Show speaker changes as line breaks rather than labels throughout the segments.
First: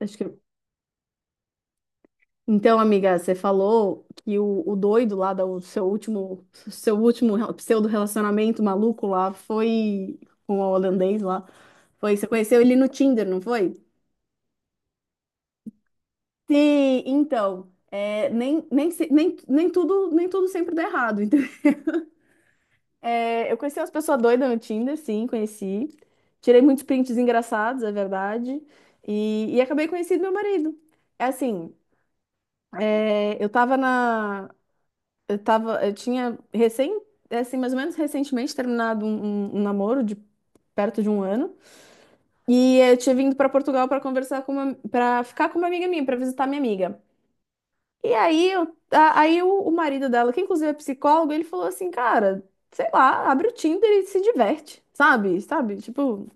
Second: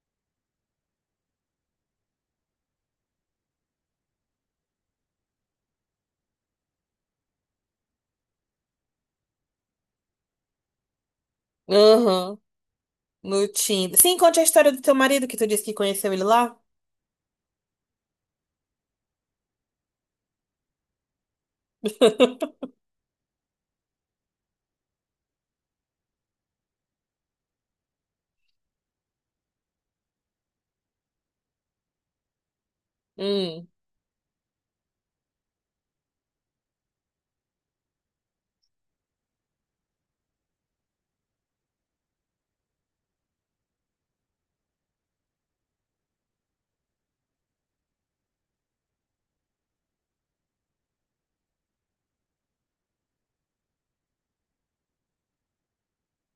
Acho que... Então, amiga, você falou que o doido lá do seu último, pseudo-relacionamento maluco lá foi com o holandês lá. Foi, você
Aham,
conheceu ele no Tinder, não
no
foi?
Tinder. Sim, conte a história do teu marido que tu disse que conheceu ele lá.
Sim, então, é, nem, nem, se- nem, nem tudo, nem tudo sempre dá errado, entendeu? É, eu conheci umas pessoas doidas no Tinder, sim, conheci. Tirei muitos prints engraçados, é verdade. E acabei conhecendo meu marido. É assim, é, eu
Hum,
tava na, Eu tava, eu tinha recém, é assim, mais ou menos recentemente terminado um namoro de perto de um ano. E eu tinha vindo para Portugal para ficar com uma amiga minha, para visitar minha amiga. E aí, eu, a- aí o marido dela, que inclusive é psicólogo, ele falou assim, cara, sei lá, abre o Tinder e se diverte, sabe? Sabe? Tipo,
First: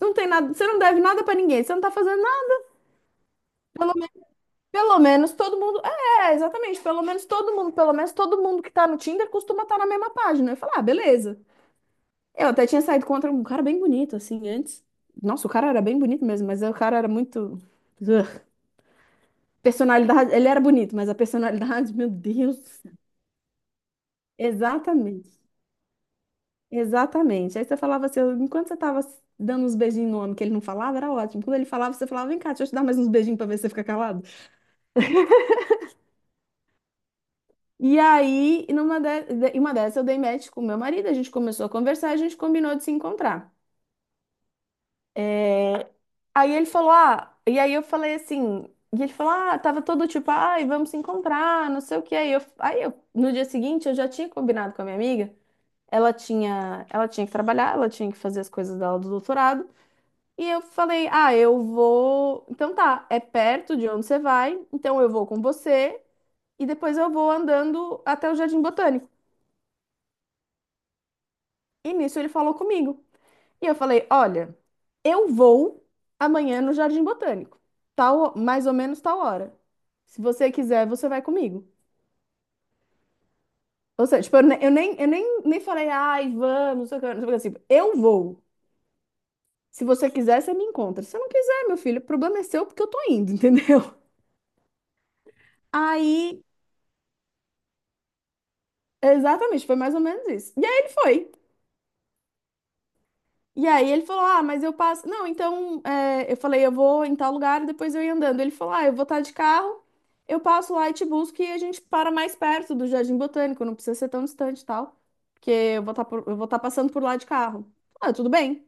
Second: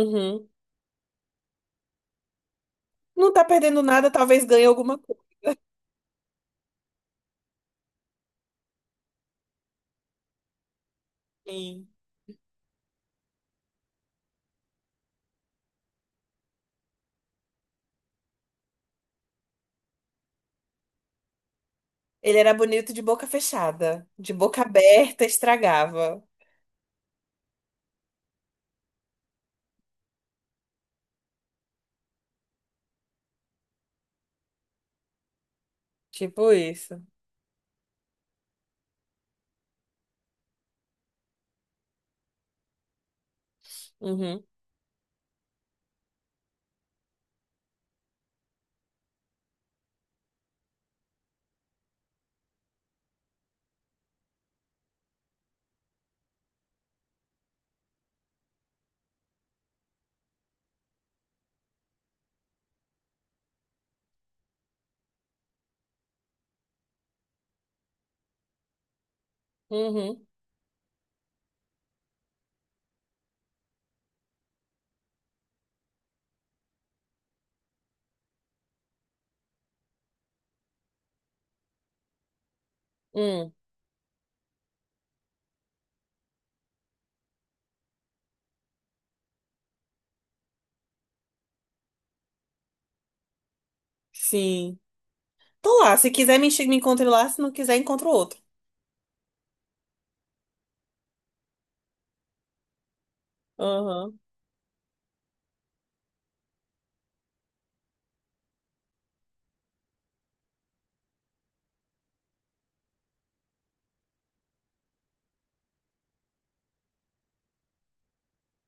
não tem nada, você não deve nada para ninguém, você não tá fazendo nada.
Não tá perdendo
Pelo
nada,
menos,
talvez ganhe alguma
pelo
coisa.
menos todo mundo, é, exatamente, pelo menos todo mundo, pelo menos todo mundo que tá no Tinder costuma estar na mesma página. Eu falei, ah, beleza.
Sim.
Eu até tinha saído contra um cara bem bonito, assim, antes. Nossa, o cara era bem bonito mesmo, mas o cara era muito. Ugh. Personalidade. Ele era bonito, mas a personalidade, meu
Ele era
Deus.
bonito de boca fechada. De boca aberta,
Exatamente.
estragava.
Exatamente. Aí você falava assim, enquanto você tava dando uns beijinhos no homem que ele não falava, era ótimo. Quando ele falava, você falava, vem cá, deixa eu te dar mais uns beijinhos pra ver se você fica calado.
Tipo isso.
E aí, em uma dessas, eu dei match com o meu marido, a gente começou a conversar e a gente combinou de se encontrar.
Uhum,
É, Aí ele falou, ah, e aí eu falei assim, e ele falou, ah, tava todo tipo, ai, vamos se encontrar, não sei o que. Aí eu, no dia seguinte, eu já tinha combinado com a minha amiga, ela tinha que trabalhar, ela tinha que fazer as coisas dela do doutorado, e eu falei, ah, eu vou, então tá, é perto de onde você vai, então eu vou com você, e depois eu vou andando até o Jardim Botânico.
uhum,
E nisso ele falou comigo. E eu falei: olha, eu vou amanhã no Jardim Botânico, tal, mais ou menos tal hora. Se você quiser, você vai comigo.
hum.
Ou seja, tipo, eu nem falei, ai, vamos, não sei o que, não sei o que, assim, eu vou. Se você quiser, você me encontra. Se você não quiser, meu filho, o problema é seu porque eu tô indo, entendeu?
Sim. Tô lá. Se quiser,
Aí,
me encontre lá. Se não quiser, encontro outro.
exatamente, foi mais ou menos isso. E aí ele foi. E aí ele
Aham,
falou: Ah, mas eu passo. Não, então é, eu falei: Eu vou em tal lugar e depois eu ia andando. Ele falou: Ah, eu vou estar de carro, eu passo lá e te busco e a gente para mais perto do Jardim Botânico, não precisa ser tão distante e tal, porque eu vou estar passando por lá de carro. Ah, tudo bem.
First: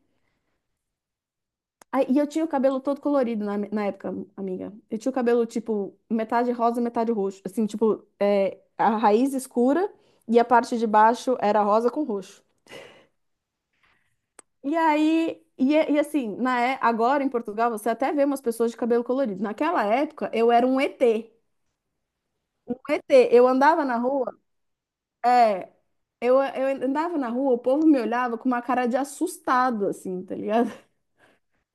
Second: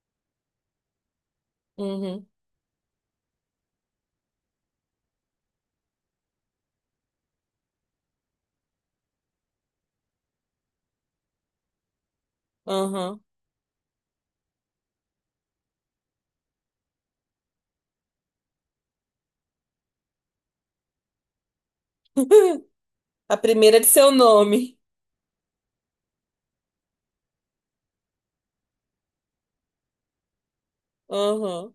Aí, e
uhum,
eu tinha o cabelo todo colorido na época, amiga. Eu tinha o cabelo tipo metade rosa, metade roxo. Assim, tipo, é, a raiz escura e a parte de baixo era rosa com roxo.
aham.
E aí, e, é- e assim, na, é- Agora em Portugal você até vê umas pessoas de cabelo colorido. Naquela época eu era um ET. Um ET.
A
Eu
primeira
andava
de
na
seu
rua,
nome.
é, eu andava na rua, o povo me olhava com uma cara de assustado, assim, tá ligado?
Aham.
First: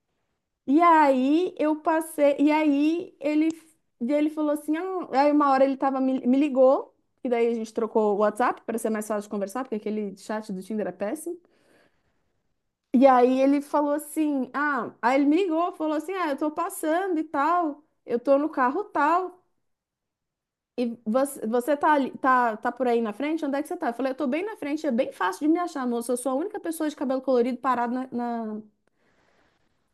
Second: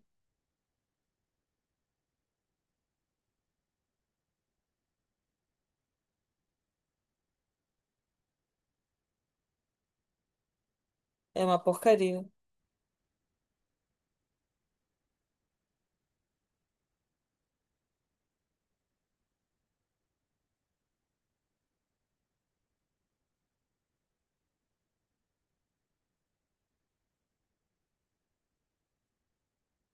E aí eu passei, e aí ele, e ele falou assim, ah, aí uma hora ele me ligou, e daí a gente trocou o WhatsApp para ser mais fácil de conversar, porque aquele chat do Tinder é péssimo.
É uma porcaria.
E aí ele falou assim, ah, aí ele me ligou, falou assim, ah, eu tô passando e tal, eu tô no carro tal, e você, você tá por aí na frente? Onde é que você tá? Eu falei, eu tô bem na frente, é bem fácil de me achar, moço, eu sou a única pessoa de cabelo colorido parada na, na-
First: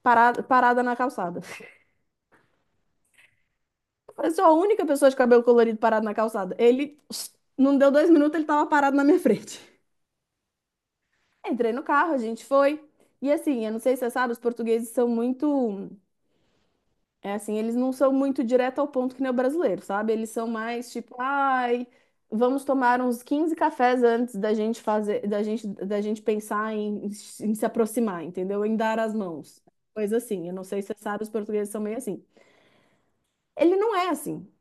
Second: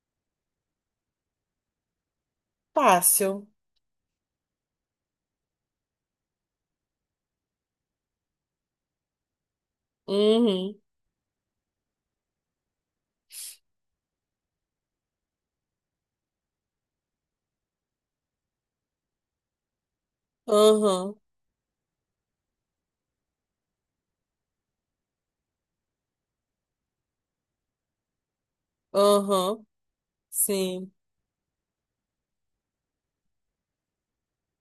parada, parada na calçada.
Fácil.
Eu falei, sou a única pessoa de cabelo colorido parada na calçada. Ele, não deu dois minutos, ele tava parado na minha frente.
Uhum.
Entrei no carro, a gente foi, e assim, eu não sei se você sabe, os portugueses são muito... É assim, eles não são muito direto ao ponto que nem o brasileiro, sabe? Eles são mais
Aham,
tipo, ai, vamos tomar uns 15 cafés antes da gente fazer, da gente pensar em, em se aproximar, entendeu? Em dar as mãos.
aham,
Coisa assim. Eu não sei se
sim.
você sabe, os portugueses são meio assim. Ele não é assim.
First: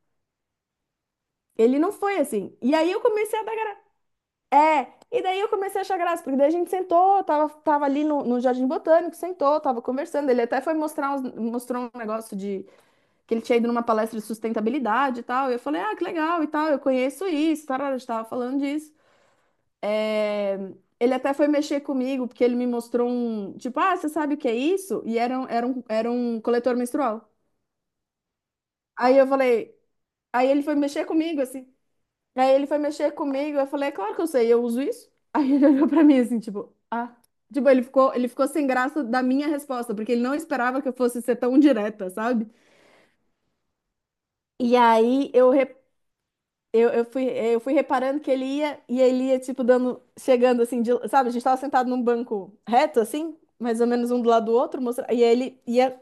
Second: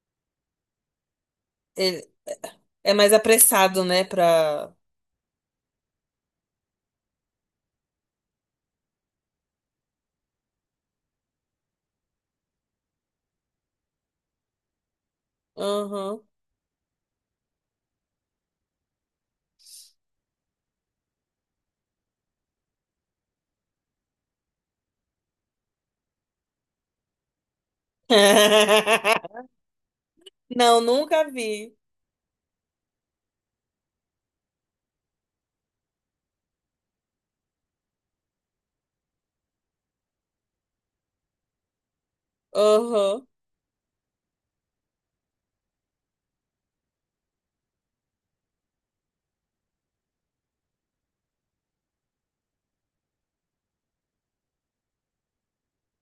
Ele não
Ele
foi assim. E aí
é
eu
mais
comecei a dar graça.
apressado, né, pra...
É, e daí eu comecei a achar graça, porque daí a gente sentou, tava ali no Jardim Botânico, sentou, tava conversando. Ele até mostrou um negócio que ele tinha ido numa palestra de sustentabilidade e tal. E eu falei, ah, que
Aham.
legal e tal, eu conheço isso, tarara, a gente tava falando disso. É, Ele até foi mexer comigo, porque ele me mostrou um, tipo, ah, você sabe o que é isso? Era um coletor menstrual. Aí eu falei, aí ele foi
Não,
mexer
nunca
comigo, assim.
vi.
Aí ele foi mexer comigo, eu falei, é claro que eu sei, eu uso isso. Aí ele olhou pra mim assim, tipo, ah. Tipo, ele ficou sem graça da minha resposta, porque ele não esperava que eu fosse ser tão direta, sabe?
Aham,
E aí eu, re- eu fui reparando que ele ia e ele ia, tipo, dando, chegando assim, de- sabe? A gente tava sentado num banco reto, assim, mais ou menos um do lado do outro, mostra, e aí ele ia,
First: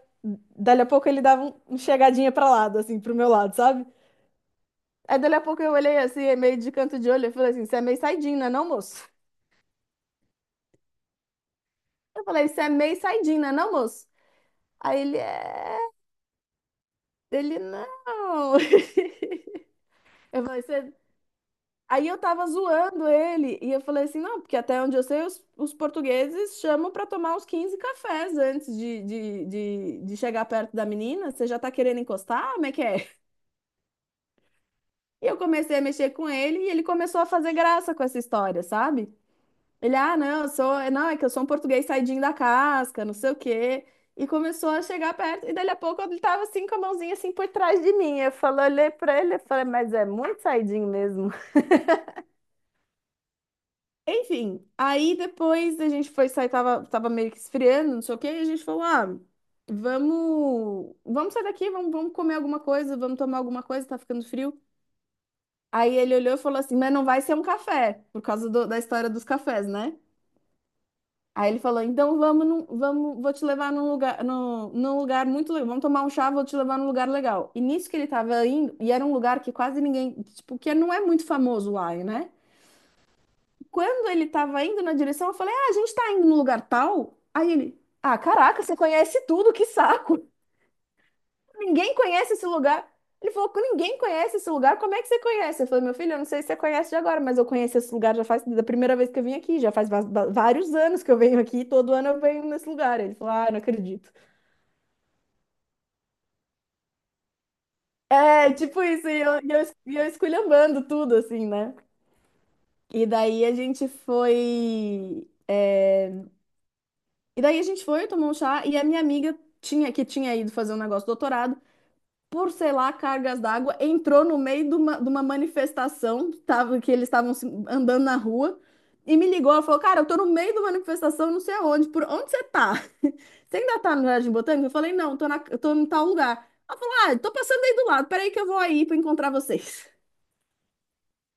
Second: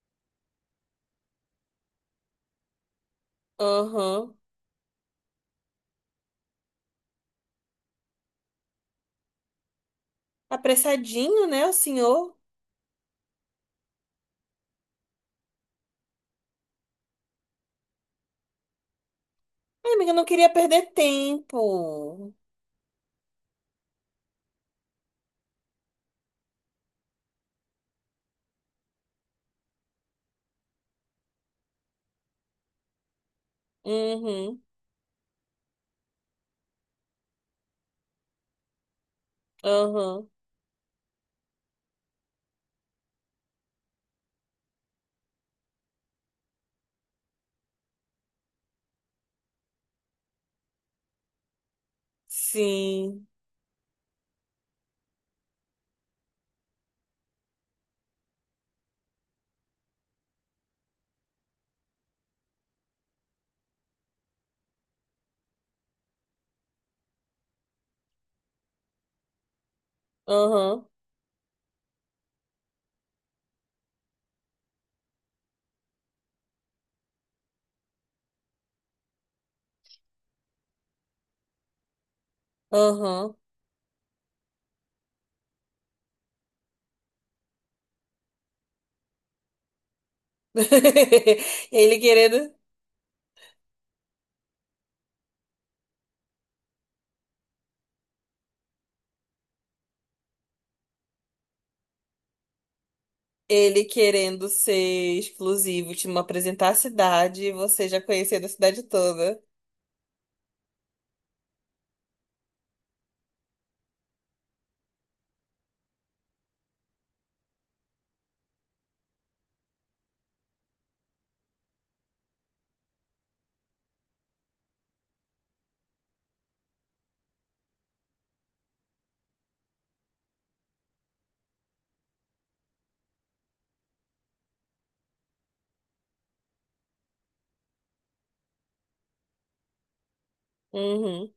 dali a pouco ele dava um chegadinha pra lado, assim, pro meu lado, sabe?
aham.
Aí dali a pouco eu olhei assim, é meio de canto de olho, eu falei assim: você é meio saidinho, né, não, moço?
Apressadinho, né, o
Eu
senhor?
falei: você é meio saidinho, né, não, moço? Aí ele é. Ele não.
Ai, amiga, eu não
Eu
queria
falei:
perder
Aí eu
tempo.
tava zoando ele e eu falei assim: não, porque até onde eu sei, os portugueses chamam pra tomar uns 15 cafés antes de chegar perto da menina. Você já tá querendo encostar? Como é que é?
Uhum,
E eu comecei a mexer com ele e ele começou a fazer graça com essa história, sabe? Ele, ah,
aham,
não, eu sou, não, é que eu sou um português saidinho da casca, não sei o quê. E começou a chegar perto e dali a pouco ele tava assim com a mãozinha assim por trás de mim. Eu falei, olhei pra ele e falei: mas é muito saidinho mesmo.
sim.
Enfim, aí depois a gente foi sair, tava meio que esfriando, não sei o quê, e a gente falou, ah, vamos sair daqui, vamos comer alguma coisa, vamos tomar alguma coisa, tá ficando frio. Aí ele olhou e falou assim, mas não vai ser um café, por causa da história dos cafés, né?
Aham,
Aí ele falou, então vamos, vamos, vou te levar num lugar, num lugar muito legal, vamos tomar um chá, vou te levar num lugar legal. E nisso que ele tava indo, e era um lugar que quase ninguém, tipo, que não é muito famoso lá, né?
aham.
Quando ele tava indo na direção, eu falei: Ah, a gente tá indo no lugar tal. Aí ele: Ah, caraca, você conhece tudo, que saco! Ninguém
Ele
conhece esse
querendo...
lugar. Ele falou: Ninguém conhece esse lugar, como é que você conhece? Eu falei: Meu filho, eu não sei se você conhece de agora, mas eu conheço esse lugar já faz da primeira vez que eu vim aqui, já faz vários anos que eu venho aqui, todo ano eu venho nesse lugar. Ele falou: Ah, não
Ele
acredito.
querendo ser exclusivo, te apresentar a cidade e você já conhecendo a
É, tipo
cidade
isso, e
toda.
eu, e eu, e eu esculhambando tudo, assim, né? E daí a gente foi. É, E daí a gente foi, tomou um chá, e a minha amiga que tinha ido fazer um negócio de doutorado, por, sei lá, cargas d'água, entrou no meio de uma manifestação, tava, que eles estavam andando na rua, e me ligou, ela falou, cara, eu tô no meio de uma manifestação, não sei aonde, por onde você tá? Você ainda tá no Jardim Botânico? Eu falei, não, eu tô em tal lugar. Ela falou, ah, tô passando aí do lado, peraí que eu vou aí pra encontrar vocês.
Uhum.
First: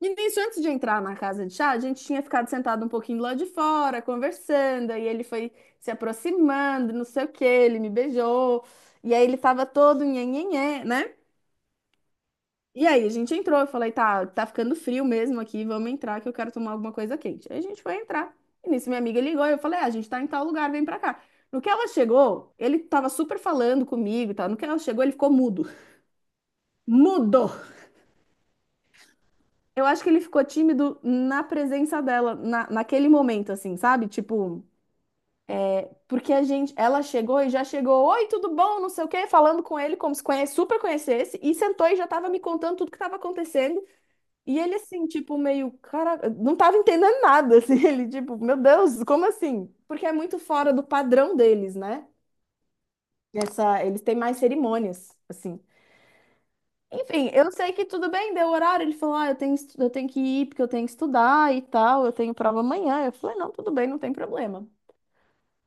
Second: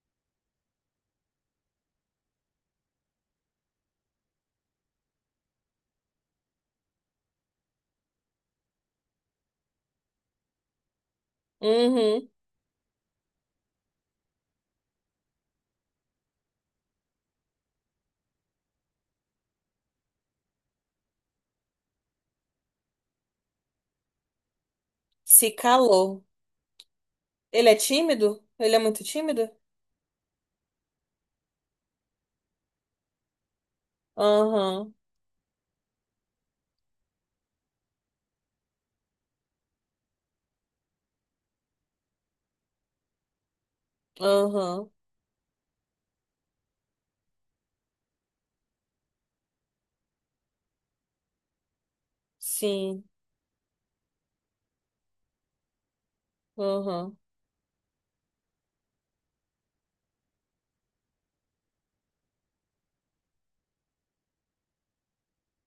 E nisso, antes de entrar na casa de chá, a gente tinha ficado sentado um pouquinho lá de fora, conversando, e ele foi se aproximando, não sei o quê, ele me beijou, e aí ele tava todo nhenhenhé, né?
Uhum.
E aí a gente entrou, eu falei, tá, tá ficando frio mesmo aqui, vamos entrar que eu quero tomar alguma coisa quente. Aí a gente foi entrar, e nisso minha amiga ligou, e eu falei, ah, a gente tá em tal lugar, vem pra cá. No que ela chegou, ele tava super falando comigo e tal, no que ela chegou, ele ficou
Se
mudo.
calou.
Mudo!
Ele é tímido? Ele é muito tímido?
Eu acho que ele ficou tímido na presença dela, naquele momento, assim, sabe? Tipo,
Aham,
porque a gente, ela chegou e já chegou, oi, tudo bom, não sei o quê, falando com ele como se conhe- super conhecesse, e sentou e já tava me contando tudo que tava acontecendo. E ele,
aham,
assim, tipo, meio, cara, não tava entendendo nada, assim, ele, tipo, meu Deus, como assim? Porque é muito fora do padrão deles, né?
sim,
Essa, eles têm mais cerimônias, assim.
aham.
Enfim, eu sei que tudo bem, deu horário. Ele falou: ah, eu tenho que ir porque eu tenho que estudar e tal, eu tenho prova amanhã. Eu falei: não, tudo bem, não tem problema.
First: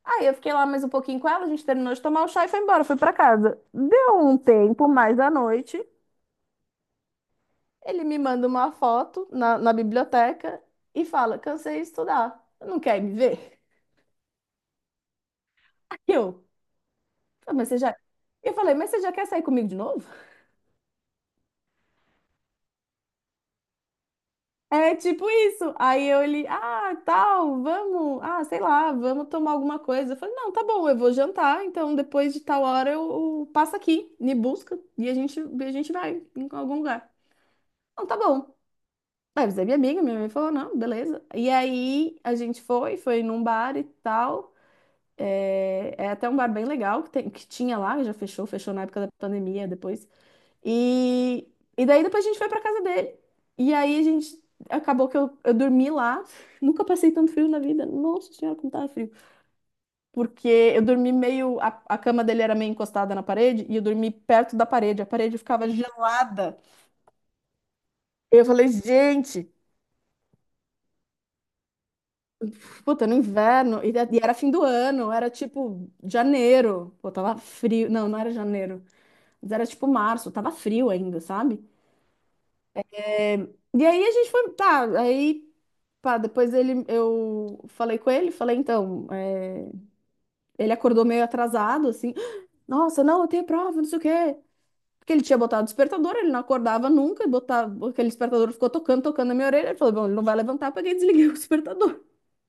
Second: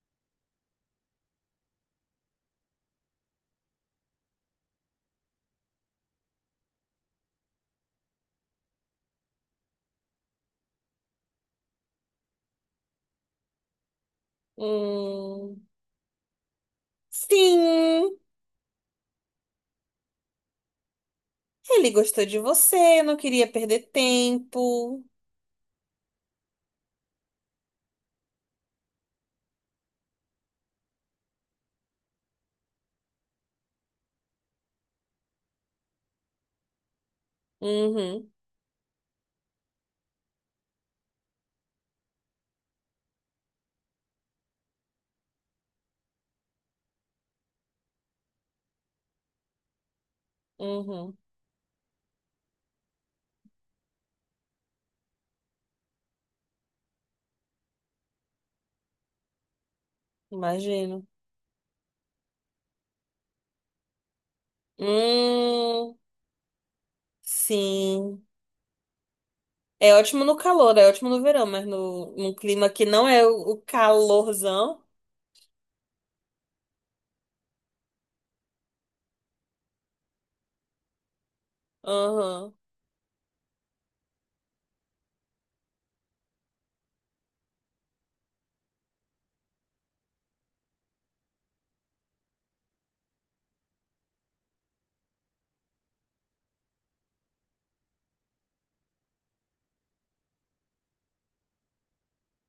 Aí eu fiquei lá mais um pouquinho com ela, a gente terminou de tomar o chá e foi embora, foi pra casa. Deu um tempo mais da noite, ele me manda uma foto na biblioteca e fala: cansei de estudar, não quer me ver?
Hum,
E eu, "ah, mas você já."
sim,
Eu falei: mas você já quer sair comigo de novo?
ele gostou de você, não queria perder
É
tempo.
tipo isso. Aí eu ele, ah, tal, vamos, ah, sei lá, vamos tomar alguma coisa. Eu falei, não, tá bom, eu vou jantar, então depois de tal hora eu passo aqui, me busca e a gente vai em algum lugar. Não, tá
Uhum,
bom. Aí você é minha amiga, minha mãe falou, não, beleza. E aí a gente foi, foi num bar e tal. É até um bar bem legal que, tem, que tinha lá, já fechou, fechou na época da pandemia depois.
uhum,
E, e daí depois a gente foi pra casa dele. E aí a gente acabou que eu dormi lá. Nunca passei tanto frio na vida. Nossa senhora, como tava frio. Porque eu
imagino.
dormi meio. A cama dele era meio encostada na parede e eu dormi perto da parede. A parede ficava
Hum,
gelada.
sim.
Eu falei, gente,
É ótimo no calor, é ótimo no verão, mas num clima que
puta,
não
no
é o
inverno. E era fim do
calorzão.
ano, era tipo janeiro. Pô, tava frio. Não, não era janeiro. Mas era tipo março, tava frio ainda, sabe?
Aham,
É, e aí a gente foi, tá, aí, pá, depois ele, eu falei com ele, falei, então, é, ele acordou meio atrasado, assim, nossa, não, eu tenho prova, não sei o quê. Porque ele tinha botado o despertador, ele não acordava nunca, botava, aquele despertador ficou tocando, tocando na minha orelha, ele falou, bom, ele não vai levantar, porque eu peguei e desliguei o despertador.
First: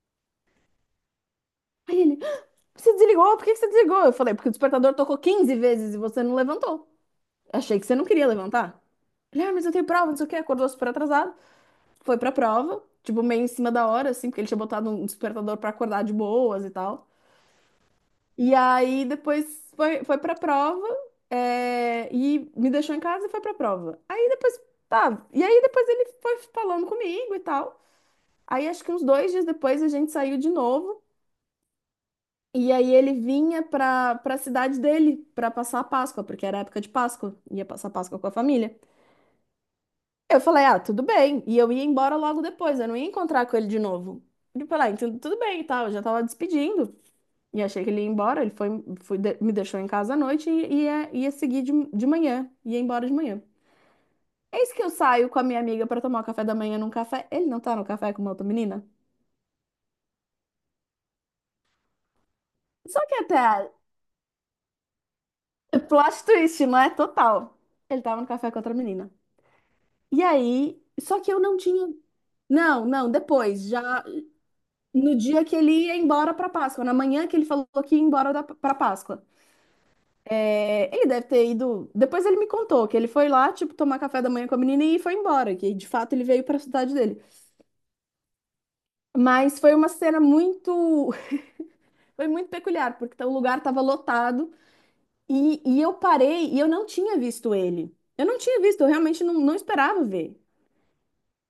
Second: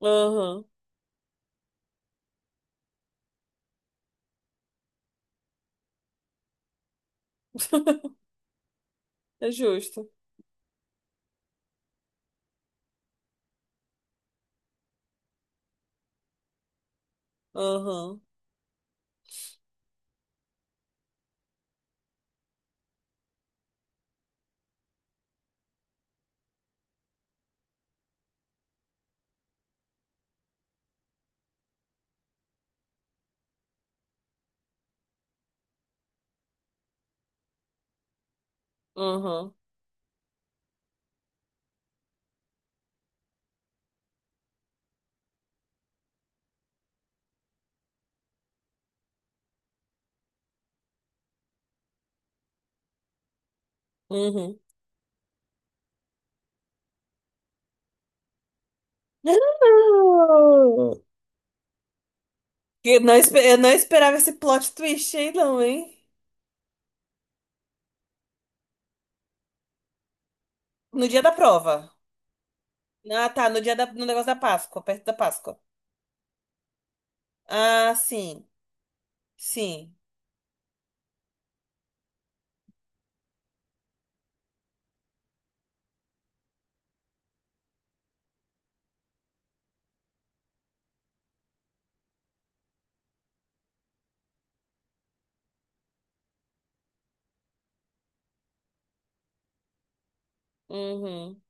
aham,
Aí ele, você desligou, por que que você desligou? Eu falei, porque o despertador tocou 15 vezes e você não levantou. Achei que você não queria levantar. Ele,
é
ah, mas eu tenho prova,
justo.
não sei o quê, acordou super atrasado. Foi pra prova, tipo, meio em cima da hora, assim, porque ele tinha botado um despertador pra acordar de boas e tal.
Aham,
E aí depois foi, foi pra prova, é, e me deixou em casa e foi pra prova. Aí depois, tá, e aí depois ele foi falando comigo e tal. Aí acho que uns 2 dias depois a gente saiu de novo. E aí ele vinha pra cidade dele pra passar a Páscoa, porque era época de Páscoa, ia passar a Páscoa com a família.
aham.
Eu falei, ah, tudo bem. E eu ia embora logo depois, eu não ia encontrar com ele de novo. Ele falou, ah, então tudo bem e tal, eu já tava despedindo. E achei que ele ia embora, ele foi, foi de- me deixou em casa à noite e ia seguir de manhã, ia embora de manhã.
Uhum.
Eis que eu saio com a minha amiga pra tomar o café da manhã num café. Ele não tá no café com uma outra menina?
Não! Que
Só
não,
que
espe- eu não esperava esse plot twist aí, não,
é
hein?
plot twist, não é? Total. Ele tava no café com outra menina. E aí,
No
só
dia da
que eu não
prova.
tinha. Não, não,
Ah, tá, no
depois,
dia da,
já.
no negócio da Páscoa, perto da
No dia que
Páscoa.
ele ia embora para Páscoa, na manhã que ele falou
Ah,
que ia embora
sim,
para Páscoa.
sim.
É, ele deve ter ido. Depois ele me contou que ele foi lá, tipo, tomar café da manhã com a menina e foi embora, que de fato ele veio para a cidade dele. Mas foi uma cena muito. Foi muito peculiar, porque o lugar estava lotado e eu parei e eu não tinha visto ele. Eu não tinha visto, eu realmente não esperava ver.
Uhum,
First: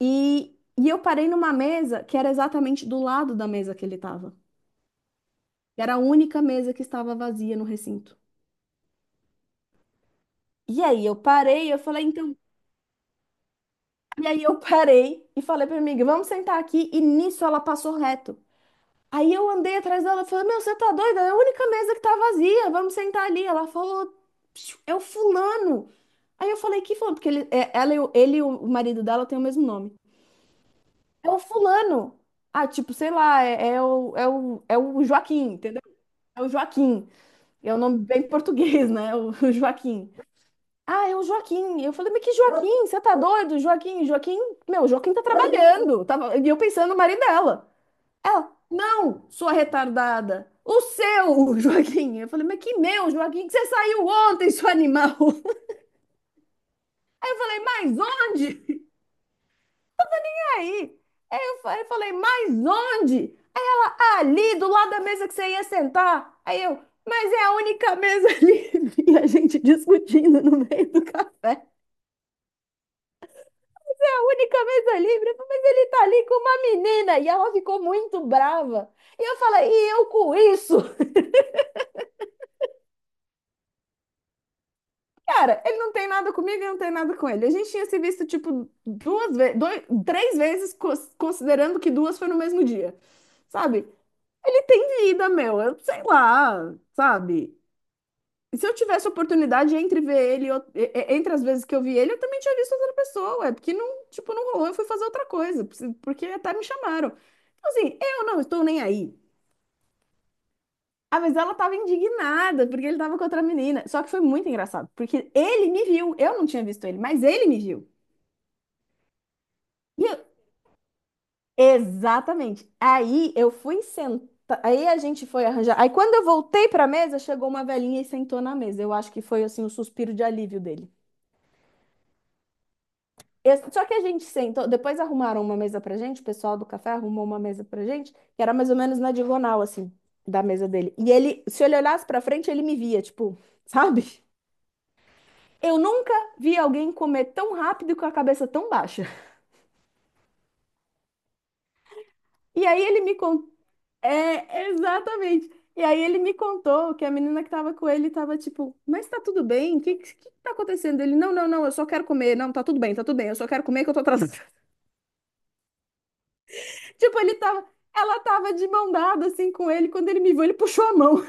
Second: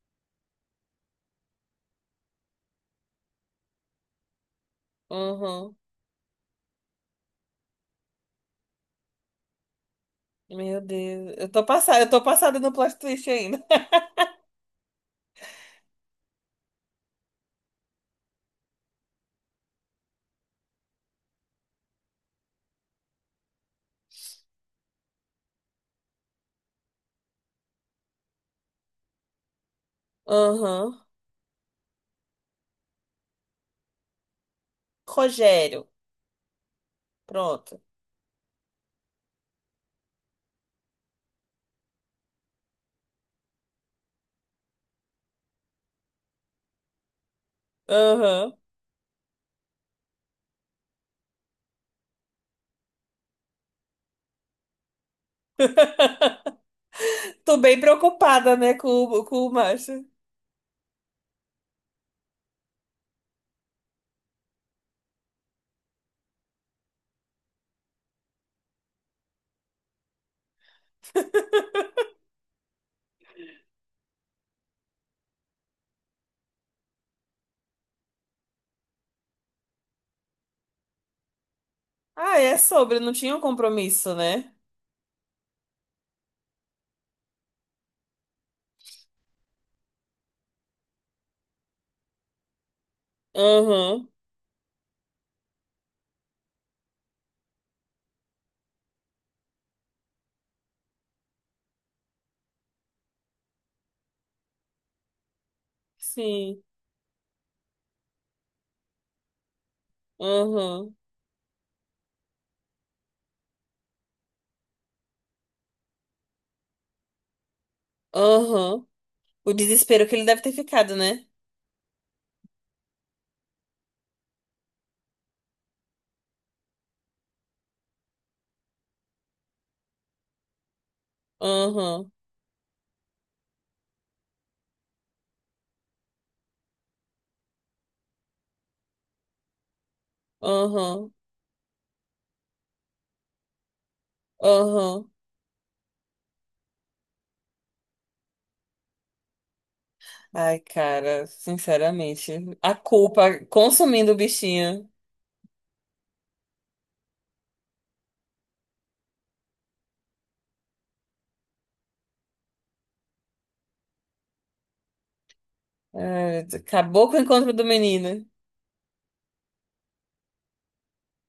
E eu parei numa mesa que era exatamente do lado da mesa que ele estava.
uhum.
Era a única mesa que estava vazia no recinto.
Meu
E aí eu
Deus,
parei, eu falei,
eu tô
então.
passada no plot twist ainda.
E aí eu parei e falei pra minha amiga, vamos sentar aqui. E nisso ela passou reto. Aí eu andei atrás dela e falei, meu, você tá doida? É a única mesa que tá vazia, vamos sentar ali. Ela falou, "psiu, é o fulano." Aí eu falei, que fulano? Porque ele, ela, ele e o marido dela têm o mesmo nome.
Uhum.
É o fulano. Ah, tipo, sei lá, é o Joaquim, entendeu?
Rogério,
É o Joaquim. É um
pronto.
nome bem português, né? O Joaquim. Ah, é o Joaquim. Eu falei, mas que Joaquim? Você tá doido? Joaquim, Joaquim, meu, Joaquim tá trabalhando. Tava, e eu pensando no marido dela. Ela,
Uhum.
não, sua retardada. O seu, Joaquim. Eu falei, mas que meu, Joaquim, que você saiu ontem, seu animal. Aí eu
Tô
falei,
bem
mas
preocupada, né,
onde?
com o Márcio.
E aí eu falei, mas onde? Ali, do lado da mesa que você ia sentar. Aí eu, mas é a única mesa livre. E a gente discutindo no meio do café. A única mesa livre, mas ele tá ali com uma menina. E ela ficou muito brava. E eu falei, e eu com isso?
Ah, é sobre, não tinha um compromisso, né?
Cara, ele não tem nada comigo e não tem nada com ele. A gente tinha se visto, tipo, 2 vezes, dois, 3 vezes, considerando que duas foi no mesmo dia. Sabe?
Uhum,
Ele tem vida, meu. Eu sei lá, sabe? E se eu tivesse oportunidade entre ver ele, entre as vezes que eu vi ele, eu também tinha visto outra pessoa. É porque não, tipo, não rolou, eu fui fazer outra coisa, porque até
sim,
me chamaram. Então, assim, eu não estou nem aí.
uhum.
Ah, mas ela tava indignada, porque ele tava com outra menina. Só que foi muito engraçado, porque ele me viu. Eu não tinha visto ele, mas ele me viu.
Aham. O
E
desespero que
eu-
ele deve ter ficado, né?
Exatamente. Aí eu fui sentar. Aí a gente foi arranjar. Aí quando eu voltei pra mesa, chegou uma velhinha e sentou na mesa. Eu acho que foi assim o suspiro de alívio dele.
Aham,
Só que a gente sentou. Depois arrumaram uma mesa pra gente, o pessoal do café arrumou uma mesa pra gente, que era mais ou menos na diagonal, assim, da mesa dele. E
aham,
ele, se ele olhasse pra frente, ele me via, tipo, sabe?
aham.
Eu nunca vi alguém comer tão rápido e com a cabeça tão baixa.
Ai, cara, sinceramente,
E
a
aí ele me
culpa
contou.
consumindo o
É,
bichinho.
exatamente. E aí ele me contou que a menina que tava com ele tava tipo, mas tá tudo bem? O que, que tá acontecendo? Ele, não, não, não, eu só quero comer. Não, tá tudo bem, eu só quero comer que eu tô atrasada.
Ai, acabou com
Tipo,
o
ele
encontro do
tava. Ela
menino.
tava de mão dada assim com ele. Quando ele me viu, ele puxou a mão.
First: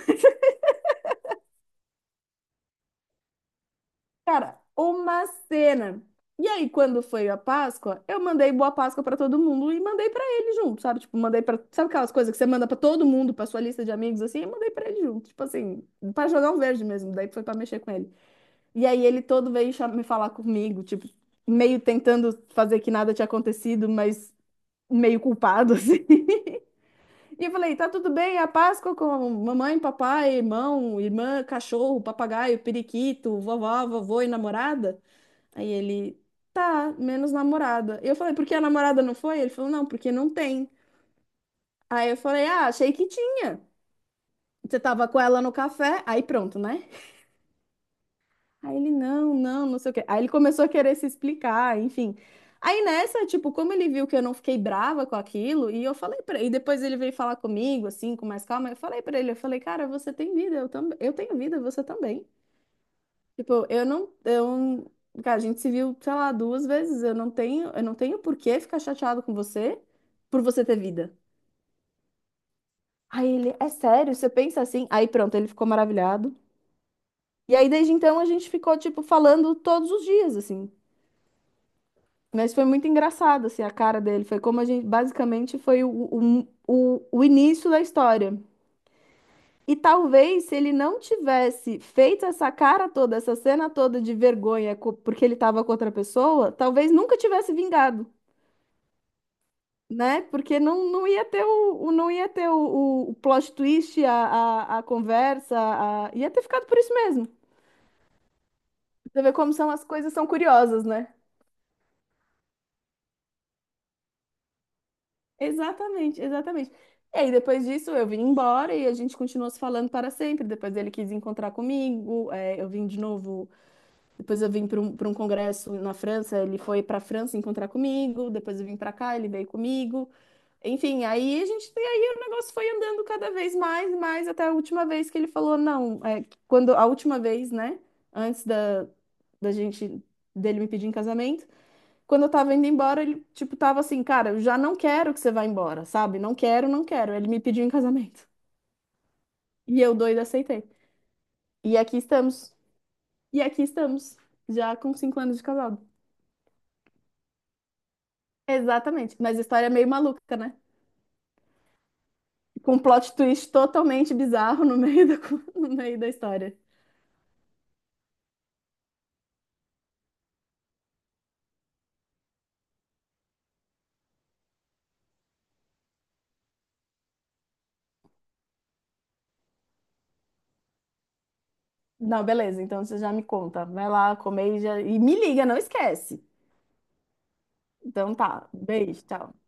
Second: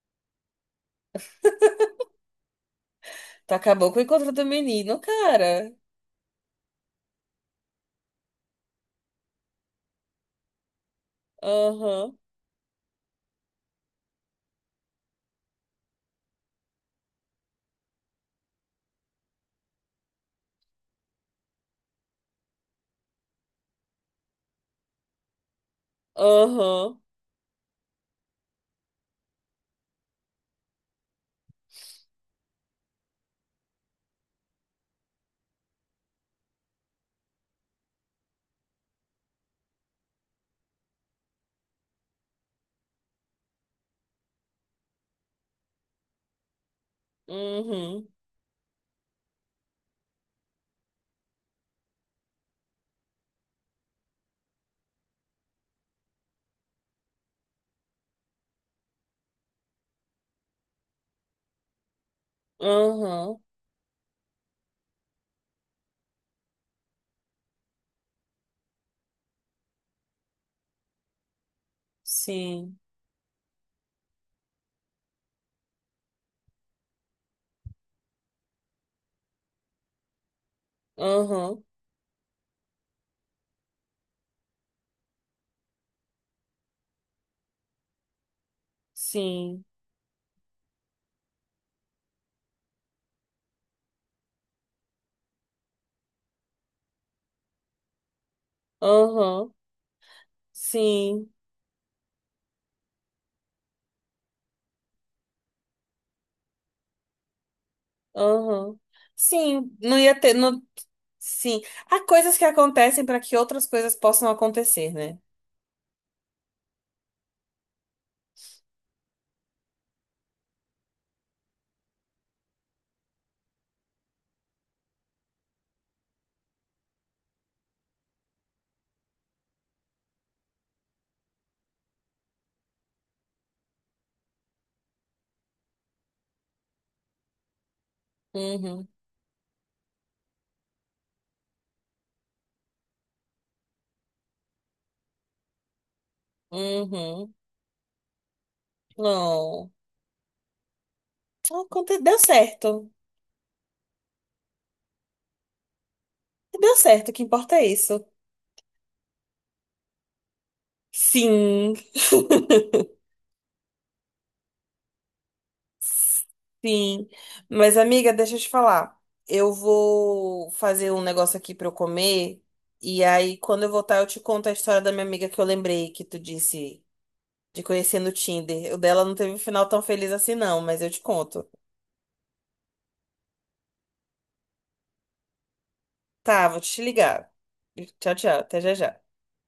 Tu acabou com o encontro do
Cara,
menino,
uma
cara.
cena. E aí, quando foi a Páscoa, eu mandei boa Páscoa pra todo mundo e mandei pra ele junto, sabe? Tipo, mandei pra. Sabe aquelas
Aham,
coisas que você manda pra todo mundo, pra sua lista de amigos assim, eu mandei pra ele junto, tipo assim, pra jogar um verde mesmo, daí foi pra mexer com ele. E aí ele todo veio me falar comigo, tipo, meio tentando fazer que nada tinha acontecido, mas meio culpado assim.
aham,
E eu falei, tá tudo bem, é a Páscoa com mamãe, papai, irmão, irmã, cachorro, papagaio, periquito, vovó, vovô e namorada? Aí ele, tá, menos namorada. E eu falei, por que a namorada não foi? Ele falou, não, porque não tem. Aí eu falei, ah, achei que tinha. Você tava com ela no café? Aí pronto, né?
uhum,
Aí ele, não, não, não sei o quê. Aí ele começou a querer se explicar, enfim. Aí nessa, tipo, como ele viu que eu não fiquei brava com aquilo, e eu falei pra ele, e depois ele veio falar comigo, assim, com mais calma, eu falei pra ele, eu falei, cara, você tem vida, eu também, eu tenho vida, você também.
aham,
Tipo, eu não, eu, cara, a gente se viu, sei lá, 2 vezes. Eu não tenho por que ficar chateado com você por você ter vida.
sim,
Aí ele, é sério? Você pensa assim? Aí pronto, ele ficou maravilhado. E aí desde então a gente ficou tipo falando todos os dias assim.
aham,
Mas foi muito engraçado assim a cara dele, foi como a gente basicamente foi o início da história.
sim,
E talvez se ele não tivesse feito essa cara toda, essa cena toda de vergonha porque ele estava com outra pessoa, talvez nunca tivesse vingado.
aham,
Né? Porque não ia
sim.
ter não ia ter o plot twist, a conversa, ia ter ficado por isso mesmo.
Aham.
Você vê como são
Sim,
as
não
coisas
ia
são
ter. Não...
curiosas, né?
Sim. Há coisas que acontecem para que outras coisas possam acontecer, né?
Exatamente, exatamente. E aí, depois disso, eu vim embora e a gente continuou se falando para sempre. Depois ele quis encontrar comigo, é, eu vim de novo. Depois eu vim para um congresso na França, ele foi para a França encontrar comigo. Depois eu vim para cá, ele veio comigo. Enfim, aí a gente, e aí o negócio foi andando cada vez mais, mais até a última vez que ele falou, não, é, quando a última vez, né, antes
Uhum.
da gente dele me pedir em casamento, quando eu tava indo embora, ele tipo tava assim, cara, eu já não quero que você vá embora, sabe? Não quero, não quero. Ele
Uhum.
me pediu em casamento.
Não.
E eu doida aceitei. E aqui
Aconte... Deu
estamos.
certo.
E aqui estamos, já com 5 anos de casado.
Deu certo, o que importa é isso.
Exatamente, mas a história é meio maluca, né?
Sim.
Com um plot twist totalmente bizarro no meio da história.
Sim. Mas, amiga, deixa eu te falar. Eu vou fazer um negócio aqui pra eu comer. E aí, quando eu voltar, eu te conto a história da minha amiga que eu lembrei que tu disse de conhecer no Tinder. O dela não teve um final tão feliz assim, não, mas eu te conto.
Não, beleza. Então você já me conta. Vai lá comer e, já, e me liga, não esquece.
Tá, vou te ligar. Tchau,
Então
tchau.
tá.
Até já já.
Beijo, tchau.